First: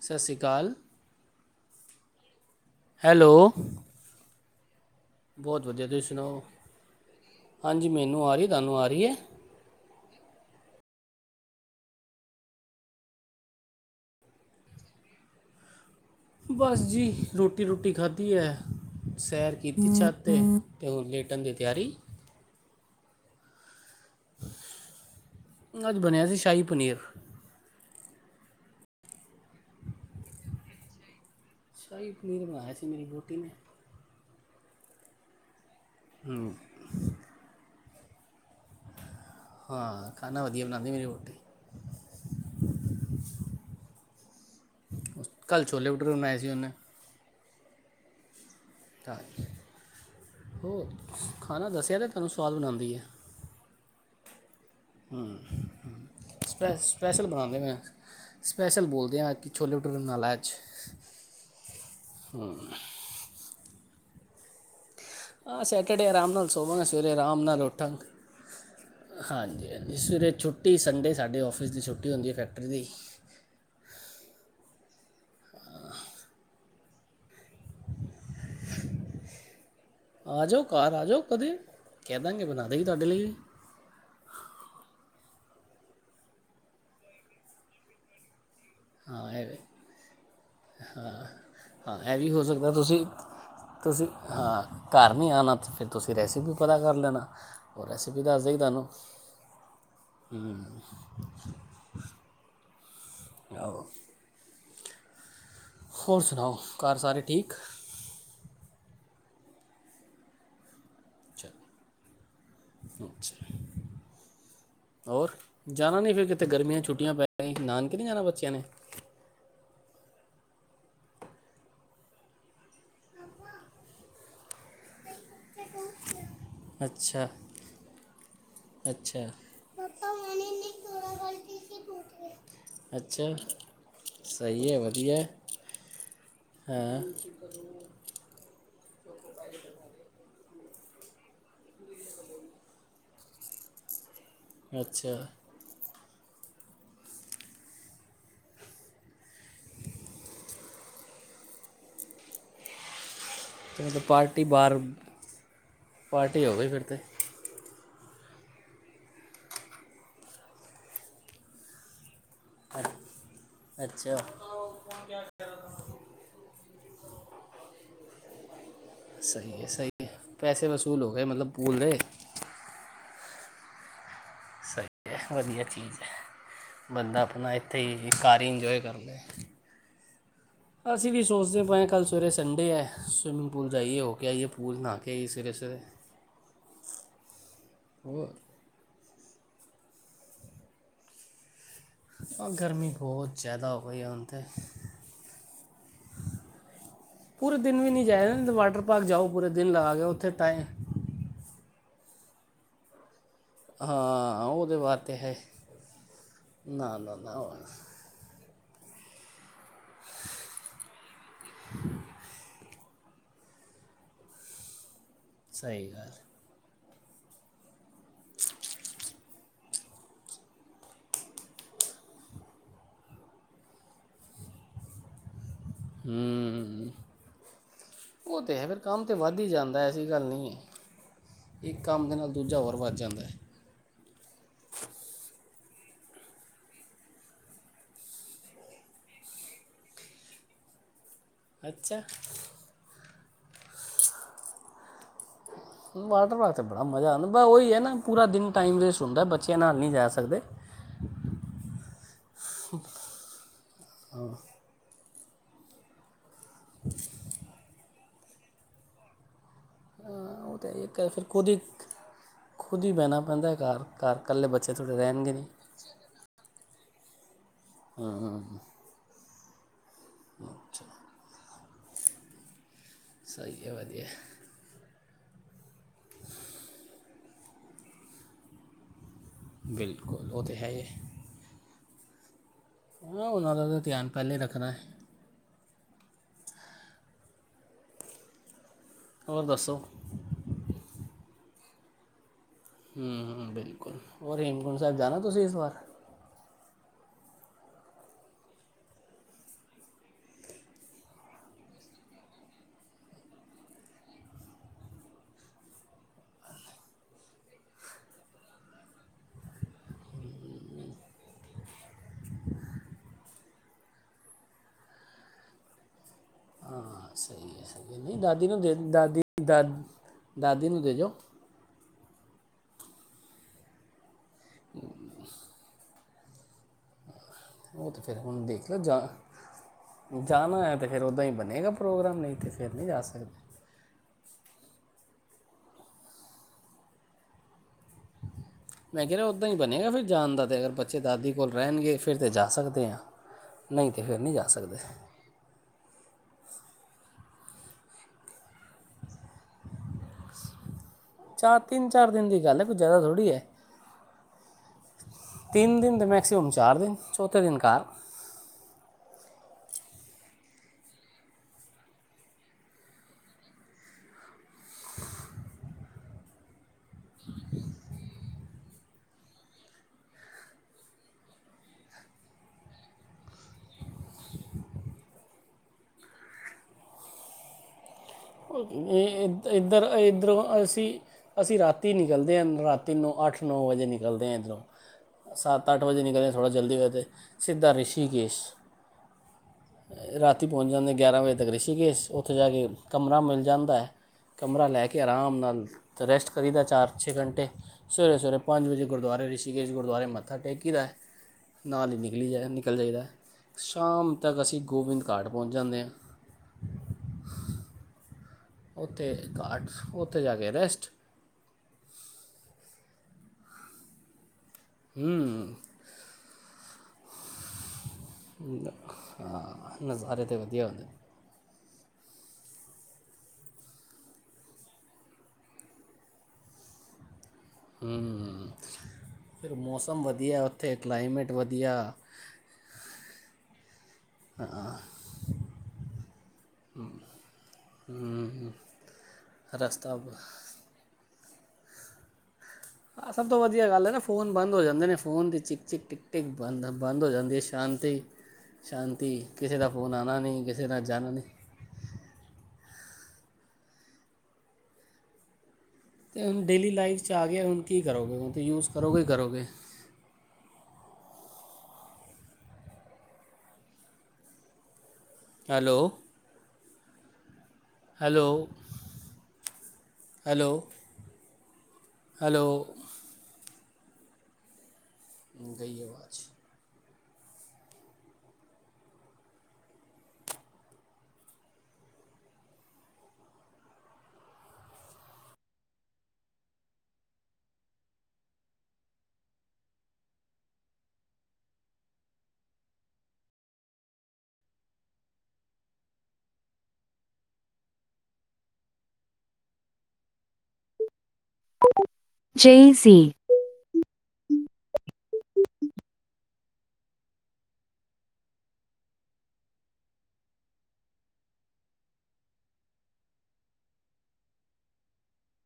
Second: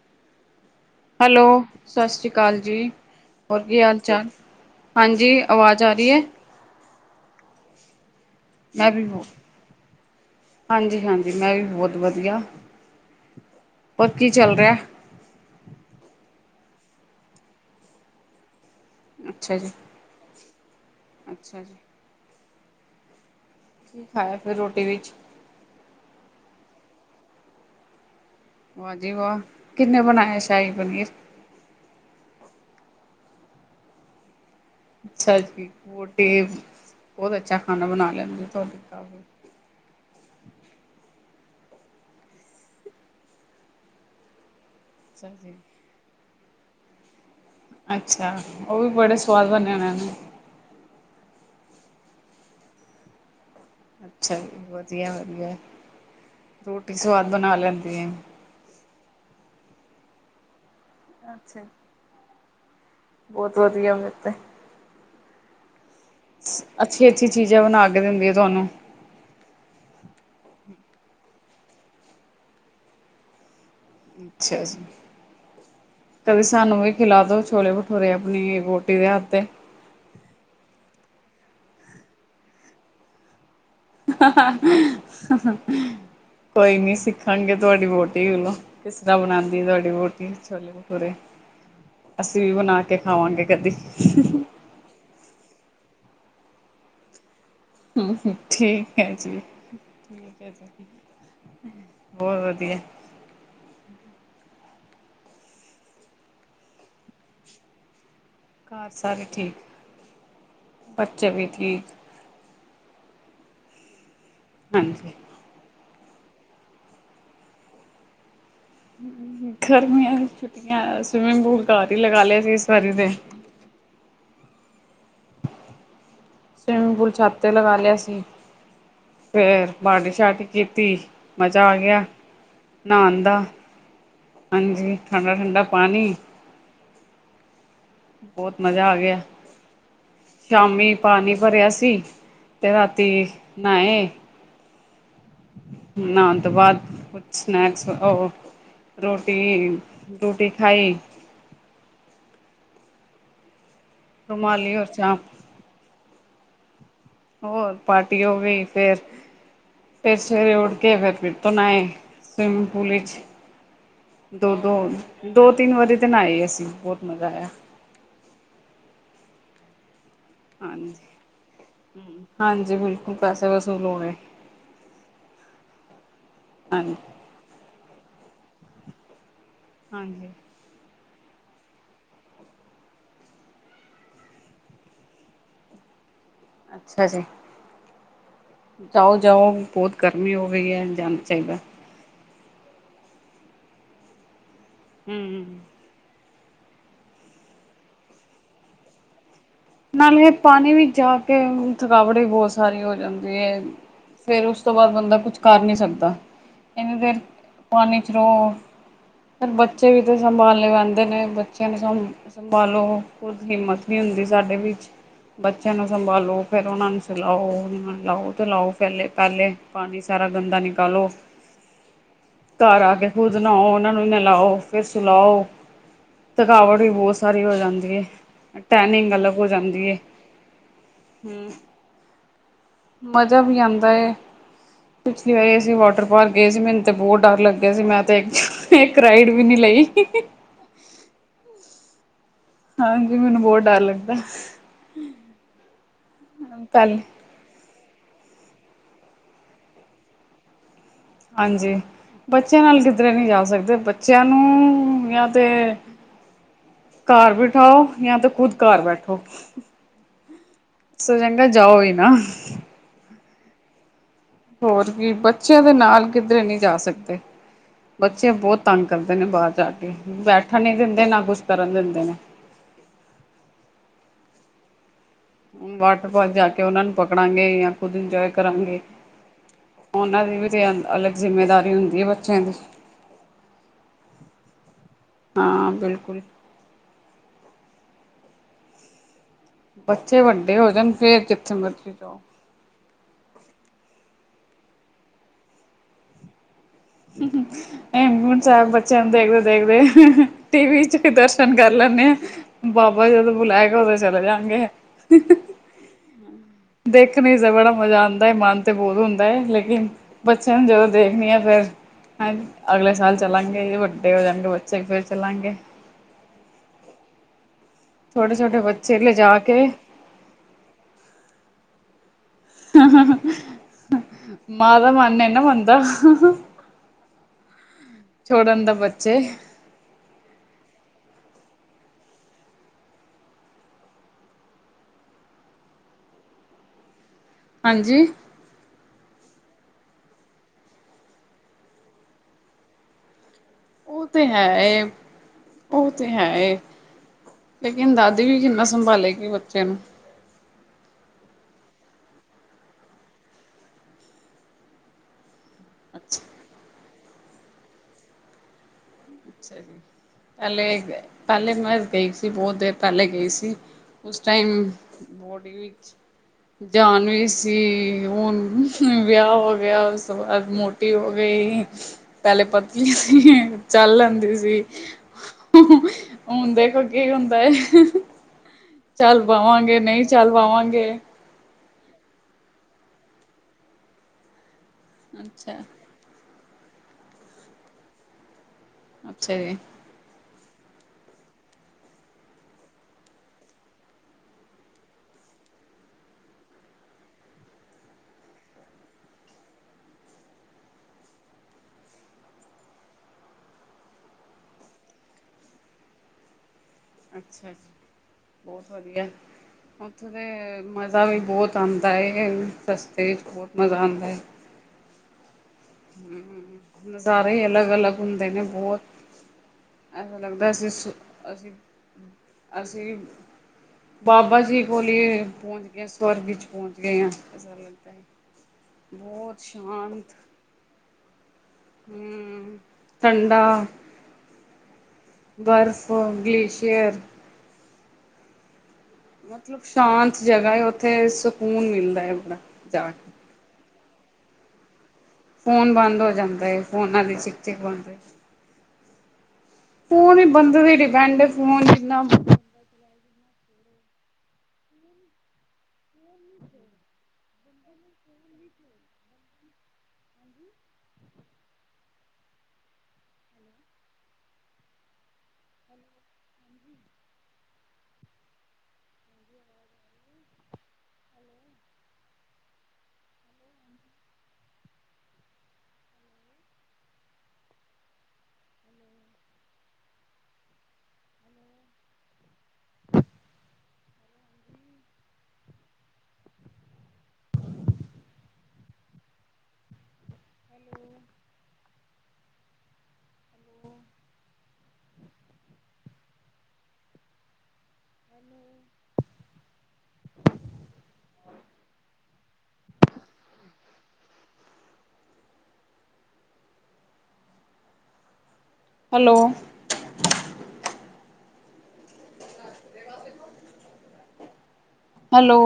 ਸਤਿ ਸ਼੍ਰੀ ਅਕਾਲ ਹੈਲੋ, ਸਤਿ ਸ੍ਰੀ ਕਾਲ ਜੀ ਹੈਲੋ ਹੋਰ ਕੀ ਹਾਲ ਚਾਲ ਹਾਂਜੀ ਬਹੁਤ ਆਵਾਜ਼ ਵਧੀਆ ਆ ਤੁਸੀਂ ਰਹੀ ਹੈ ਸੁਣਾਓ ਹਾਂਜੀ ਮੈਨੂੰ ਤੈਨੂੰ ਆਰੀ ਤੁਨੂੰ ਮੈਂ ਆਰੀ ਵੀ ਹੈ ਹਾਂਜੀ ਹਾਂਜੀ ਮੈਂ ਵੀ ਬਹੁਤ ਵਧੀਆ ਪਰ ਕੀ ਚੱਲ ਰਿਹਾ ਬਸ ਜੀ ਰੋਟੀ ਰੋਟੀ ਖਾਧੀ ਹੈ ਸੈਰ ਅੱਛਾ ਕੀ ਜੀ, ਇੱਛਤ ਅਤੇ ਅਤੇ ਉਹ ਲੇਟਣ ਦੀ ਅੱਛਾ ਜੀ। ਤਿਆਰੀ ਕੀ ਖਾਇਆ ਫਿਰ ਰੋਟੀ ਵਿੱਚ ਅੱਜ ਬਣਿਆ ਸੀ ਸ਼ਾਹੀ ਪਨੀਰ ਵਾਜੀ ਵਾਹ ਕਿੰਨੇ ਬਣਾਆ ਸ਼ਾਹੀ ਪਨੀਰ ਸ਼ਾਹੀ ਪਨੀਰ ਬਣਾਇਆ ਸੀ ਮੇਰੀ ਬੋਟੀ ਨੇ ਅੱਛਾ ਜੀ ਰੂੋਟੇ ਬਹੁਤ ਅੱਛਾ ਖਾਣਾ ਬਣਾਉਣਾ ਲੈਂਦੇ [unintelligible] ਹਾਂ ਖਾਣਾ ਵਧੀਆ ਬਣਾਉਂਦੀ ਮਰੀ ਰੋਟੀ ਅੱਛਾ ਜੀ, ਕੱਲ ਛੌਲੇ ਬੂਟਰੇ ਬਨਾਅੇ [unintelligible] ਅੱਛਾ ਉਹ ਵੀ ਬੜੇ ਸਵਾਦ ਬਣੇਣੇੂੰ ਹੋਰ ਖਾਣਾ ਦੱਸਿਆ ਤਾਂ ਤੁਹਾਨੂੰ ਸਵਾਦ ਬਣਾਉਂਦੀ ਹੈ ਅੱਛਾ ਜੀ ਵਧੀਆ ਵਧੀਆ ਸਪੈ ਰੋਟੀ ਸਪੈਸ਼ਲ ਸਵਾਦ ਬਣਾ ਬਣਾਉਂਦੇ ਮੈਂ ਲੈਂਦੀ ਆ ਸਪੈਸ਼ਲ ਬੋਲਦੇ ਹਾਂ ਕਿ ਛੋਲੇ ਛੋਲੇ ਮਨਾਾਲਾ 'ਚ ਅੱਛਾ ਹਮ ਬਹੁਤ ਵਧੀਆੇ ਉ ਤੇ [unintelligible] ਟੜੇ ਆਰਾਮ ਨਾਲ ਸੋਵਾਂਗੇ ਸਵੇਰੇ ਅੱਛੀ-ਅੱਛੀ ਆਰਾਮ ਚੀਜ਼ਾਂ ਨਾਲ ਬਣਾ ਕੇ ਉੱਠਾਂਗੇ ਦਿੰਦੀ ਹੈ ਤੁਹਾਨੂੰ ਹਾਂਜੀ ਹਾਂਜੀ ਸਵੇਰੇ ਛੁੱ ਛੁਟੀ ਸੰਡੇ ਸਾਡੇ ਔਫਿਸ ਦੀ ਛੁਟੀ ਹੁੰਦੀ ਫੈਕਟਰੀ ਦੀ ਅੱਛਾ ਜੀ ਕਦੇ ਸਾਨੂੰ ਵੀ ਖਿਲਾ ਦੋ ਛੋਲੇ ਭਠੂਰੇ ਆਪਣੀ ਰੋਟੀ ਦੇ ਹੱਥ ਉਹਦੇ ਕਹਿ ਦਾਂਗੇ ਬਣਾ ਦੇ ਜ ਤੁਹਾਡੇ ਲਈ ਕੋਈ ਨੀ ਸਿੱਖਣਗੇ ਤੁਹਾਡੀ ਵੋਟੀ ਵਲੋਂ ਕਿਸ ਤਰ੍ਹਾਂ ਹਾਂ ਇਹ ਬਣਾਉਂਦੀ ਆ ਤੁਹਾਡੀ ਰੋਟੀ ਛੋਲੇ ਭਟੂਰੇ ਹਾਂ ਇਹ ਅਸੀਂ ਹੋ ਵੀ ਸਕਦਾ ਬਣਾ ਕੇ ਤੁਸੀਂ ਖਾਵਾਂਗੇ ਕਦੀ ਤੁਸੀਂ ਹਾਂ ਘਰ ਨਹੀਂ ਆਉਣਾ ਫਿਰ ਤੁਸੀਂ ਰੈਸਿਪੀ ਪਤਾ ਕਰ ਲੈਣਾ ਉਹ ਹਮ ਰੈਸਿਪੀ ਹਮ ਦੱਸ ਦੇਗੀ ਤੁਹਾਨੂੰ ਠੀਕ ਹੈ ਜੀ ਬਹੁਤ ਵਧੀਆ ਆਹੋ। ਹੋਰ ਸੁਣਾਓ, ਘਰ ਸਾਰੇ ਠੀਕ? ਘਰ ਸਾਰੇ ਠੀਕ, ਬੱਚੇ ਵੀ ਚਲੋ ਠੀਕ। ਅੱਛਾ। ਹਾਂਜੀ। ਹੋਰ ਜਾਣਾ ਨਹੀਂ ਫਿਰ ਕਿਤੇ, ਗਰਮੀਆਂ ਛੁਟੀਆਂ ਪੈ ਗਈਆਂ ਨਾਨਕੇ ਨਹੀਂ ਜਾਣਾ ਬੱਚਿਆਂ ਨੇ? ਗਰਮੀਆਂ ਦੀ ਛੁੱਟੀਆਂ, ਸਵਿਮਿੰਗ ਪੂਲ ਘਰ ਹੀ ਲਗਾ ਲਿਆ ਸੀ ਇਸ ਵਾਰੀ ਤੇ। ਸਵੀਮਿੰਗ ਪੂਲ ਅੱਛਾ ਛਤਤੇ ਲਗਾ ਲਿਆ ਸੀ ਫੇਰ ਪਾਰਟੀ ਸ਼ਾਟੀ ਕੀਤੀ ਮਜ਼ਾ ਆ ਗਿਆ ਨਹਾਉਣ ਦਾ, ਹਾਂਜੀ ਠੰਡਾ-ਠੰਡਾ ਪਾਣੀ। ਹੈਂ? ਬਹੁਤ ਮਜ਼ਾ ਆ ਗਿਆ ਸ਼ਾਮੀ ਪਾਣੀ ਭਰਿਆ ਸੀ ਤੇ ਰਾਤੀ ਨਾਏ। ਅੱਛਾ। ਨਾਉਣ ਤੋਂ ਬਾਅਦ ਕੁਛ ਸਨੈਕਸ ਉਹ ਰੋਟੀ-ਰੋਟੀ ਖਾਈ। ਮਤਲਬ ਪਾਰਟੀ ਰੁਮਾਲੀ ਬਾਹਰ, ਔਰ ਚਾਪ ਪਾਰ ਟੀ ਹੋਗੀ ਫਿਰ ਤੇ। ਹੋਰ ਪਾਰਟੀ ਹੋ ਗਈ ਫਿਰ-ਫਿਰ ਸਵੇਰੇ ਉੱਠ ਕੇ ਫਿਰ-ਫਿਰ ਤੋਂ ਨਾਏ। ਸਵਿਮਿੰਗ ਪੂਲ ਅ- ਚ, ਅੱਛਾ ਦੋ-ਦੋ, ਦੋ ਤਿੰਨ ਵਾਰੀ ਤੇ ਨਾਏ ਅਸੀਂ। ਮਜ਼ਾ ਆਇਆ। ਸਹੀ ਹੈ ਸਹੀ ਹੈ ਪੈਸੇ ਹਾਂਜੀ, ਵਸੂਲ ਹੋ ਗਏ ਮਤਲਬ ਪੂਲ ਦੇ ਹੂੰ, ਹਾਂਜੀ ਬਿਲ ਪੈਸੇ ਵਸੂਲ ਹੋ ਗਏ। ਸਹੀ ਹੈ, ਵਧੀਆ ਚੀਜ਼ ਹੈ, ਹਾਂਜੀ। ਬੰਦਾ ਆਪਣਾ ਇ ਤੇ ਏ ਘਰ ਹੀ ਇੰਜੋਏ ਕਰ ਲੇ। ਹਾਂਜੀ। ਅਸੀਂ ਵੀ ਸੋਚਦੇ ਪਏ ਹਾਂ, ਕੱਲ ਸਵੇਰੇ ਸੰਡੇ ਹੈ ਸਵੀਮਿੰਗ ਪੂਲ ਜਾਈਏ ਹੋ ਕੇ ਆਈਏ ਪੂਲ, ਨਹਾ ਕੇ ਆਈਏ ਸਵੇਰੇ-ਸਵੇਰੇ। ਅੱਛਾ ਜੀ। ਹੋਰ ਜਾਓ-ਜਾਓ ਬਹੁਤ ਗਰਮੀ ਹੋ ਗਈ ਐ, ਜਾਣਾ ਚਾਹੀਦਾ ਐ। ਹਾਂ ਗਰਮੀ ਬਹੁਤ ਜ਼ਿਆਦਾ ਹੋਈ ਹੈ ਹੁਣ ਤੇ। ਹੂੰ। ਪੂਰੇ ਦਿਨ ਵੀ ਨਹੀਂ ਜਾਯਾ ਜਾਂਦਾ ਨਹੀਂ ਤੇ ਵਾਟਰ ਪਾਰਕ ਜਾਓ। ਪੂਰੇ ਦਿਨ ਲਗਾ ਕੇ ਨਾਲ ਉੱਥੇ ਇਹ ਟਾਈਮ ਪਾਣੀ ਵੀ ਜਾ ਕੇ ਥਕਾਵਟ ਵੀ ਬਹੁਤ ਸਾਰੀ ਹੋ ਜਾਂ ਦੀ ਹੈ ਤੇ ਹਾਂ ਫਿਰ ਉਸ ਤੋਂ ਉਹਦੇ ਬਾਅਦ ਵਾਸਤੇ ਬੰਦਾ ਹੈ ਕੁਛ ਕਰ ਨਹੀਂ ਸਕਦਾ, ਨਾ ਇੰਨੀ ਨਾ ਦੇਰ ਨਾ ਉਹ ਪਾਣੀ 'ਚ ਰਹੋ। ਫਿਰ ਬੱਚੇ ਵੀ ਤੇ ਸੰਭਾਲੇ ਪੈਂਦੇ ਨੇ। ਬੱਚਿਆਂ ਨੂੰ ਸੰਭ ਸੰਭਾਲੋ। ਖੁਦ ਹਿੰਮਤ ਵੀ ਹੁੰਦੀ ਸ ਸਾਡੇ ਵਿੱਚ। ਬੱਚਿਆਂ ਨੂੰ ਸਹੀ ਗੱਲ ਸੰਭਾਲੋ ਫੇਰ ਉਹਨਾ ਨੂੰ ਖਿਲਾਓ ਉਹਨਾਂ ਨ ਖਿਲਾਓ ਪਿਲਾਓ, ਪਹਿਲੇ-ਪਹਿਲੇ। ਪਾਣੀ ਸਾਰਾ ਗੰਦਾ ਨਿਕਾਲੋ ਘਰ ਆ ਕੇ ਖੁਦ ਨਾਹਾਓ ਉਹਨਾ ਨੂੰ ਨਲਾਓ ਫਿਰ ਸੁਲਾਓ ਥਕਾਵਟ ਵੀ ਹੂੰ ਬਹੁਤ ਸਾਰੀ ਹੋ ਜਾਂਦੀ ਹੈ ਟੈਨਿੰਗ ਹੋ ਵੱਧੀ ਜਾਂਦਾ ਜਾਂਦੀ ਹੈ ਐਸੀ ਗੱਲ ਨਹੀਂ ਹੈ ਹਮ ਇਹ ਕੰਮ ਹਨ ਮਜ਼ਾ ਵੀ ਆਉਂਦਾ ਪਿਛਲੀ ਵਾਰੀ ਅਸੀਂ ਵਾਟਰ ਪਾਰਕ ਗਏ ਸੀ ਮੈਨੂੰ ਤੇ ਬਹੁਤ ਡਰ ਲੱਗਿਆ ਸੀ ਮੈਂ ਤੇ ਇੱਕ ਰਾਈਡ ਵੀ ਨੀ ਲਈ ਅੱੱਚਾ ਹਾਂਜੀ ਮੈਨੂੰ ਬਹੁਤ ਡਰ ਲੱਗਦਾ ਵਾਟਰ ਪਾਰਕ ਚ ਬੜਾ ਪਹਿਲੇ ਮਜਾ ਆਉਂਦਾ ਉਹੀ ਹੈ ਨਾ ਪੂਰਾ ਦਿਨ ਟਾਈਮ ਵੇਸਟ ਹੁੰਦਾ ਬੱਚਿਆਂ ਨਾਲ ਨਹੀਂ ਜਾ ਸਕਦੇ ਹਾਂਜੀ ਬੱਚਿਆਂ ਨਾਲ ਕਿੱਧਰੇ ਨਹੀਂੀ ਜਾ ਸਕਦੇ ਬੱਚਿਆਂ ਨੂੰ ਜਾਂ ਤੇ [unintelligible] ਉਠਾਓ ਜਾਂ ਤੇ ਖੁਦ ਘਰ ਬੈਠੋ ਹਾਂ ਉਹ ਤਾਂ ਇੱਕ ਇਸ ਤੋਂ ਫਿਰ ਚੰਗਾ ਖੁਦ ਹੀ ਜਾਓ ਨਾ ਖੁਦ ਹੀ ਬਹਿਣਾ ਅੰਧਦਾ ਘਰ ਘਰ ਇਕੱਲੇ ਬੱਚੇ ਹੋਰ ਥੋੜੇ ਕੀ ਰਹਿਣਗੇ ਨਹੀਂ ਬੱਚਿਆਂ ਦੇ ਨਾਲ ਕਿੱਧਰੇ ਨਹੀਂੀ ਜਾ ਸਕੇ ਤੇ ਹਾਂ ਬੱਚੇ ਹਾਂ, ਬਹੁਤ ਤੰਗ ਕਰਦੇ ਨੇ ਬਾਅਦ ਹਾਂ, ਬੈਠਣ ਨੀ ਚਲੋ, ਦਿੰਦੇ ਨਾ ਕੁਛ ਕਰਨ ਦਿੰਦੇ ਨੇ ਸਹੀ ਹੈ ਵਧੀਆ ਵਾਟਰਫਾਲ ਜਾ ਕੇ ਉਹਨਾਂ ਨੂੰ ਪਕੜਾਂਗੇ ਜਾਂ ਖੁਦ ਇੰਜੋਏ ਕਰਾਂਗੇ ਉਹਨਾਂ ਬਿਲਕੁਲ ਦੀ ਉਹ ਵੀ ਤੇ ਹੈ ਹੀ ਹੈ ਅਲੱਗ ਜਿੰਮੇਦਾਰੀ ਹੁੰ ਇਹ ਬੱਚਿਆਂ ਦੀ ਹਾਂ ਉਹਨਾਂ ਦਾ ਤਾਂ ਧਿਆਨ ਪਹਿਲੇੇ ਰੱਖਦਾ ਹੈ ਹਾਂ ਬਿਲਕੁਲ ਹੋਰ ਦੱਸੋ ਬੱਚੇ ਵੱਡੇ ਹੋ ਜਾਣ ਫੇਰ [unintelligible] ਹਮ ਹ ਬਿਲਕੁਲ ਹੋਰ ਹੇਮਕੁੰਟ ਸਾਹਿਬ ਜਾਣਾ ਤੁਸੀਂ ਇਸ ਵਾਰ ਸਾਹਿਬ ਬੱਚਿਆਂ ਨੂੰ ਦੇਖਦੇ ਦੇਖਦੇ ਟੀਵ ਚ ਵੀ ਦਰਸ਼ਨ ਕਰ ਲੈਦੇ ਆ ਬਾਬਾ ਜਦੋਂ ਬੁਲਾਇ ਕੇ ਉਦੋਂ ਚਲੇ ਜਾਗੇ ਦੇਖਣੀ ਤੇ ਬੜਾ ਮਜ਼ਾ ਆਉਂਦਾ ਹੈ ਮਨ ਤੇ ਬਹੁਤ ਹੁੰਦਾ ਹੈ ਲੇਕਿਨ ਬੱਚਿਆਂ ਨੂੰ ਜਦੋਂ ਦੇਖਣੀ ਆ ਫੇਿਰ ਹ ਅਗਲੇ ਸਾਲ ਚੱਲਾਂਗੇ ਵੱਡੇ ਹੋ ਜਾਣਗੇ ਬੱਚੇ ਫਿਰ ਚੱਲਾਂਗੇ ਹਾਂ ਸਹੀ ਹੈ ਨਹੀਂ ਛੋਟੇ ਦਾਦੀ ਨੂੰ ਛੋਟੇ ਬੱਚੇ ਦੇਦੀ ਲਿਜਾ ਦਾ ਕੇ ਦਾਦੀ ਨੂੰ ਦੇਜੋ [unintelligible] ਮਾਂ ਦਾ ਮਨ ਨਾ ਮੰਨਦਾ ਹਾਂ ਹ ਉਹ ਤੇ ਫਿਰ ਹੁਣ ਦੇਖ ਲਓ ਜਾ ਜਾਣਾ ਹੈ ਤੇ ਫੇਰ ਓਦਾਂ ਹੀ ਬਣੇਗਾ ਪ੍ਰੋਗਰਾਮ ਨਹੀਂ ਇਥੇ ਫਿਰ ਨਹੀਂ ਜਾ ਸਕਦੇ ਹਾਂਜੀ ਦ ਹੀ ਬਣੇਗਾ ਫਿਰਰ ਜਾਣ ਦਾ ਤੇ ਅਗਰ ਬੱਚੇ ਦਾਦੀ ਕੋਲ ਰਹਿਣਗੇ ਫਿਰ ਤਾਂ ਜਾ ਸਕਦੇ ਆਾਂ ਉਹ ਤੇ ਹੈ ਉਹ ਤੇ ਹੈ ਲੇਕਿਨ ਦਾਦੀ ਵੀ ਕਿੰਨਾ ਸੰਭਾਲੇ ਕਿ ਚਾਰ ਤਿੰਨ ਚਾਰ ਦਿਨ ਦੀ ਗੱਲ ਹੈ ਕੁ ਜ਼ਿਆਦਾ ਥੋੜ੍ਹੀ ਹੈ ਤਿੰਨ ਦਿਨ ਦੇ ਅੱਛਾ ਮੈਕਸਸੀਮਮ ਚਾਰ ਦਿਨ ਚੌਥੇ ਦਿਨ ਘਰ ਅ ਜੀ ਪਹਿਲੇ ਪਹਿਲੇ ਮੈਂ ਗਈ ਸੀ ਬਹੁਤ ਦੇਰ ਪਹਿਲੇ ਗਈ ਸੀ ਉਸ ਟਾਈਮ ਬੋਡੀ ਵਿੱਚ ਜਾਨ ਵੀ ਸੀ ਹੁਣ ਵਿਆਹ ਹੋ ਗਿਆ ਉਸ ਤੋਂ ਬਾਅਦ ਮੋਟੀ ਹੋ ਗਈ ਪਹਿਲੇ ਪਤਲ ਸੀ ਚੱਲ ਦੀ ਸੀ ਹੁਣ ਦੇਖੋ ਕੀ ਹੁੰਦਾ ਹੈ ਇ ਇੱਧਰ ਇੱਧਰੋਂ ਪਾਵਾਂਗੇ ਅਸੀਂ ਅਸੀਂ ਰਾਤ ਤੀ ਨਿਕਲਦੇ ਹਨ ਰਾਤੀ ਨੂੰ ਅੱਠ ਨੌ ਵਜੇ ਨਿਕਲਦੇ ਆ ਇੱਧਰੋਂ ਅੱਛਾ ਸੱਤ ਅੱਠ ਵਜੇ ਨਿਕਲੇ ਥੜ੍ਹਾ ਜਲਦੀ ਵਹਿਤੇ ਸਿੱਧਾ ਰਿਸ਼ੀਕੇਸ਼ [unintelligible] [unintelligible] ਪਹੁੰਚ ਜਾਂਦੇ ਗਿਆਰਾਂ ਵਜੇ ਤੱਕ ਰਿਸੀ ਕੇ ਉੱਥੇ ਜਾ ਕੇ ਕਮਰਾ ਮਿਲਦਾ ਜਾਂਦਾ ਹੈ ਕਮਰਾ ਲੈ ਕੇ ਆਰਾਮ ਨਾਲ ਰੈਸਟ ਕਰੀਦਾ ਚਾਰ ਛੇ ਘੰਟੇ ਸਵੇਰੇ ਸਵੇਰੇ ਪੰਜ ਵਜੇ ਗੁਰਦੁਆਰੇ ਰਿਸ਼ੀਕੇਸ਼ ਗੁਰਦੁਆਰੇ ਮੱਥਾ ਟੇਕੀ ਦਾ ਨਾਲ ਹੀ ਨਿਕਲੀ ਜਾ ਨਿਕਲ ਜਾਈਦਾ ਸ਼ਾਮ ਤੱਕ ਅਸੀਂ ਗੋਬਿੰਦ ਘਾਟ ਪਹੁੰਚ ਜਾਂਦੇ ਹਾਂ ਅੱਛਾ ਜ ਬਹੁਤ ਵਧੀਆ ਉੱਥੇ ਘਾਟ ਉੱਥੇ ਜਾ ਕੇ ਦੇ ਰੈਸਟ ਮਜ਼ਾ ਵੀ ਬਹੁਤ ਆਉਂਦਾ ਹੈ ਰਸਤੇ ਬਹੁਤ ਮਜ਼ਾ ਆਉਦਾ ਹੈ ਹਮ ਹਮ ਨਜ਼ਾਰੇ ਅਲੱਗ ਅਲੱਗ ਸੁਣਦੇ ਨੇ ਬਹੁਤ ਹਾਂ ਐਸਾ ਨਜ਼ਾਰੇ ਤੇ ਲੱਗਦਾ ਵਧੀਆ ਅਸੀਂ ਹੁੰਦੇ ਸੁ ਨੇ। ਅਸੀਂ ਅਸੀਂ ਬਾਬਾ ਜੀ ਕੋਲ ਪਹੁੰਚ ਗਏ ਸਵਰਗ ਵਿੱਚ ਪਹੁੰਚ ਗਏ ਹਾਂ [unintelligible] ਲੱਗਦਾ ਹੈ ਹੂੰ ਬਹੁਤ ਸ਼ਾਂਤ ਅਤੇ ਕਲਾਈਮੇਟ ਵਧੀਆ ਹਮ ਠੰਡਾ ਹਹ ਬਰਫ ਗਲੇਸ਼ੀਅਰ ਹਮ ਮਤਲਬ ਸ਼ਾਂਤ ਜਗ੍ਹਾ ਹੈ ਉੱਥੇ ਸੁ ਸਕੂਨ ਮਿਲਦਾ ਹੈ ਬੜਾ ਜਾ ਹ ਕੇ ਸਭ ਤੋਂ ਵਧੀਆ ਗੱਲ ਹੈ ਨਾ ਫੋਨ ਬੰਦ ਹੋ ਜਾਂਦੇ ਨੇ ਫੋਨ ਦੀ ਚਿਕ ਚਿਕ ਟਿਕ ਬੰਦ ਹੋ ਟਿਕ ਜਾਂਦਾ ਹੈ ਬੰਦ ਫੋਨਾਂ ਬੰਦ ਹੋ ਦੀ ਜਾਂਦੀ ਚਿਕ ਹੈ ਚਿਕ ਬੰਦ ਸ਼ਾਂਤੀ ਸ਼ਾਂਤੀ ਕਿਸੇ ਦਾ ਫੋਨ ਆਉਣਾ ਹੀ ਨਹੀਂ ਬੰਦੇ ਕਿਸੇ ਤੇ ਦਾ ਜਾਣਾ ਡਿਪੈਂਡ ਹੈ ਨਹੀਂ ਫੋਨ ਜਿੰਨਾ ਅਤੇ ਹੁਣ ਡੇਲੀ ਲਾਈਫ 'ਚ ਆ ਗਿਆ ਹੁਣ ਕੀ ਕਰੋਗੇ ਹੁਣ ਤਾਂ ਯੂਜ ਕਰੋਗੇ ਕਰੋਗੇ ਹੈਲੋ ਹੈਲੋ ਹੈਲੋ ਹੈਲੋ ਗਈਏ ਬਾਦ ਹਨਨੂੰ ਜੇ ਸੀ ਹੈਲੋ ਹੈਲੋ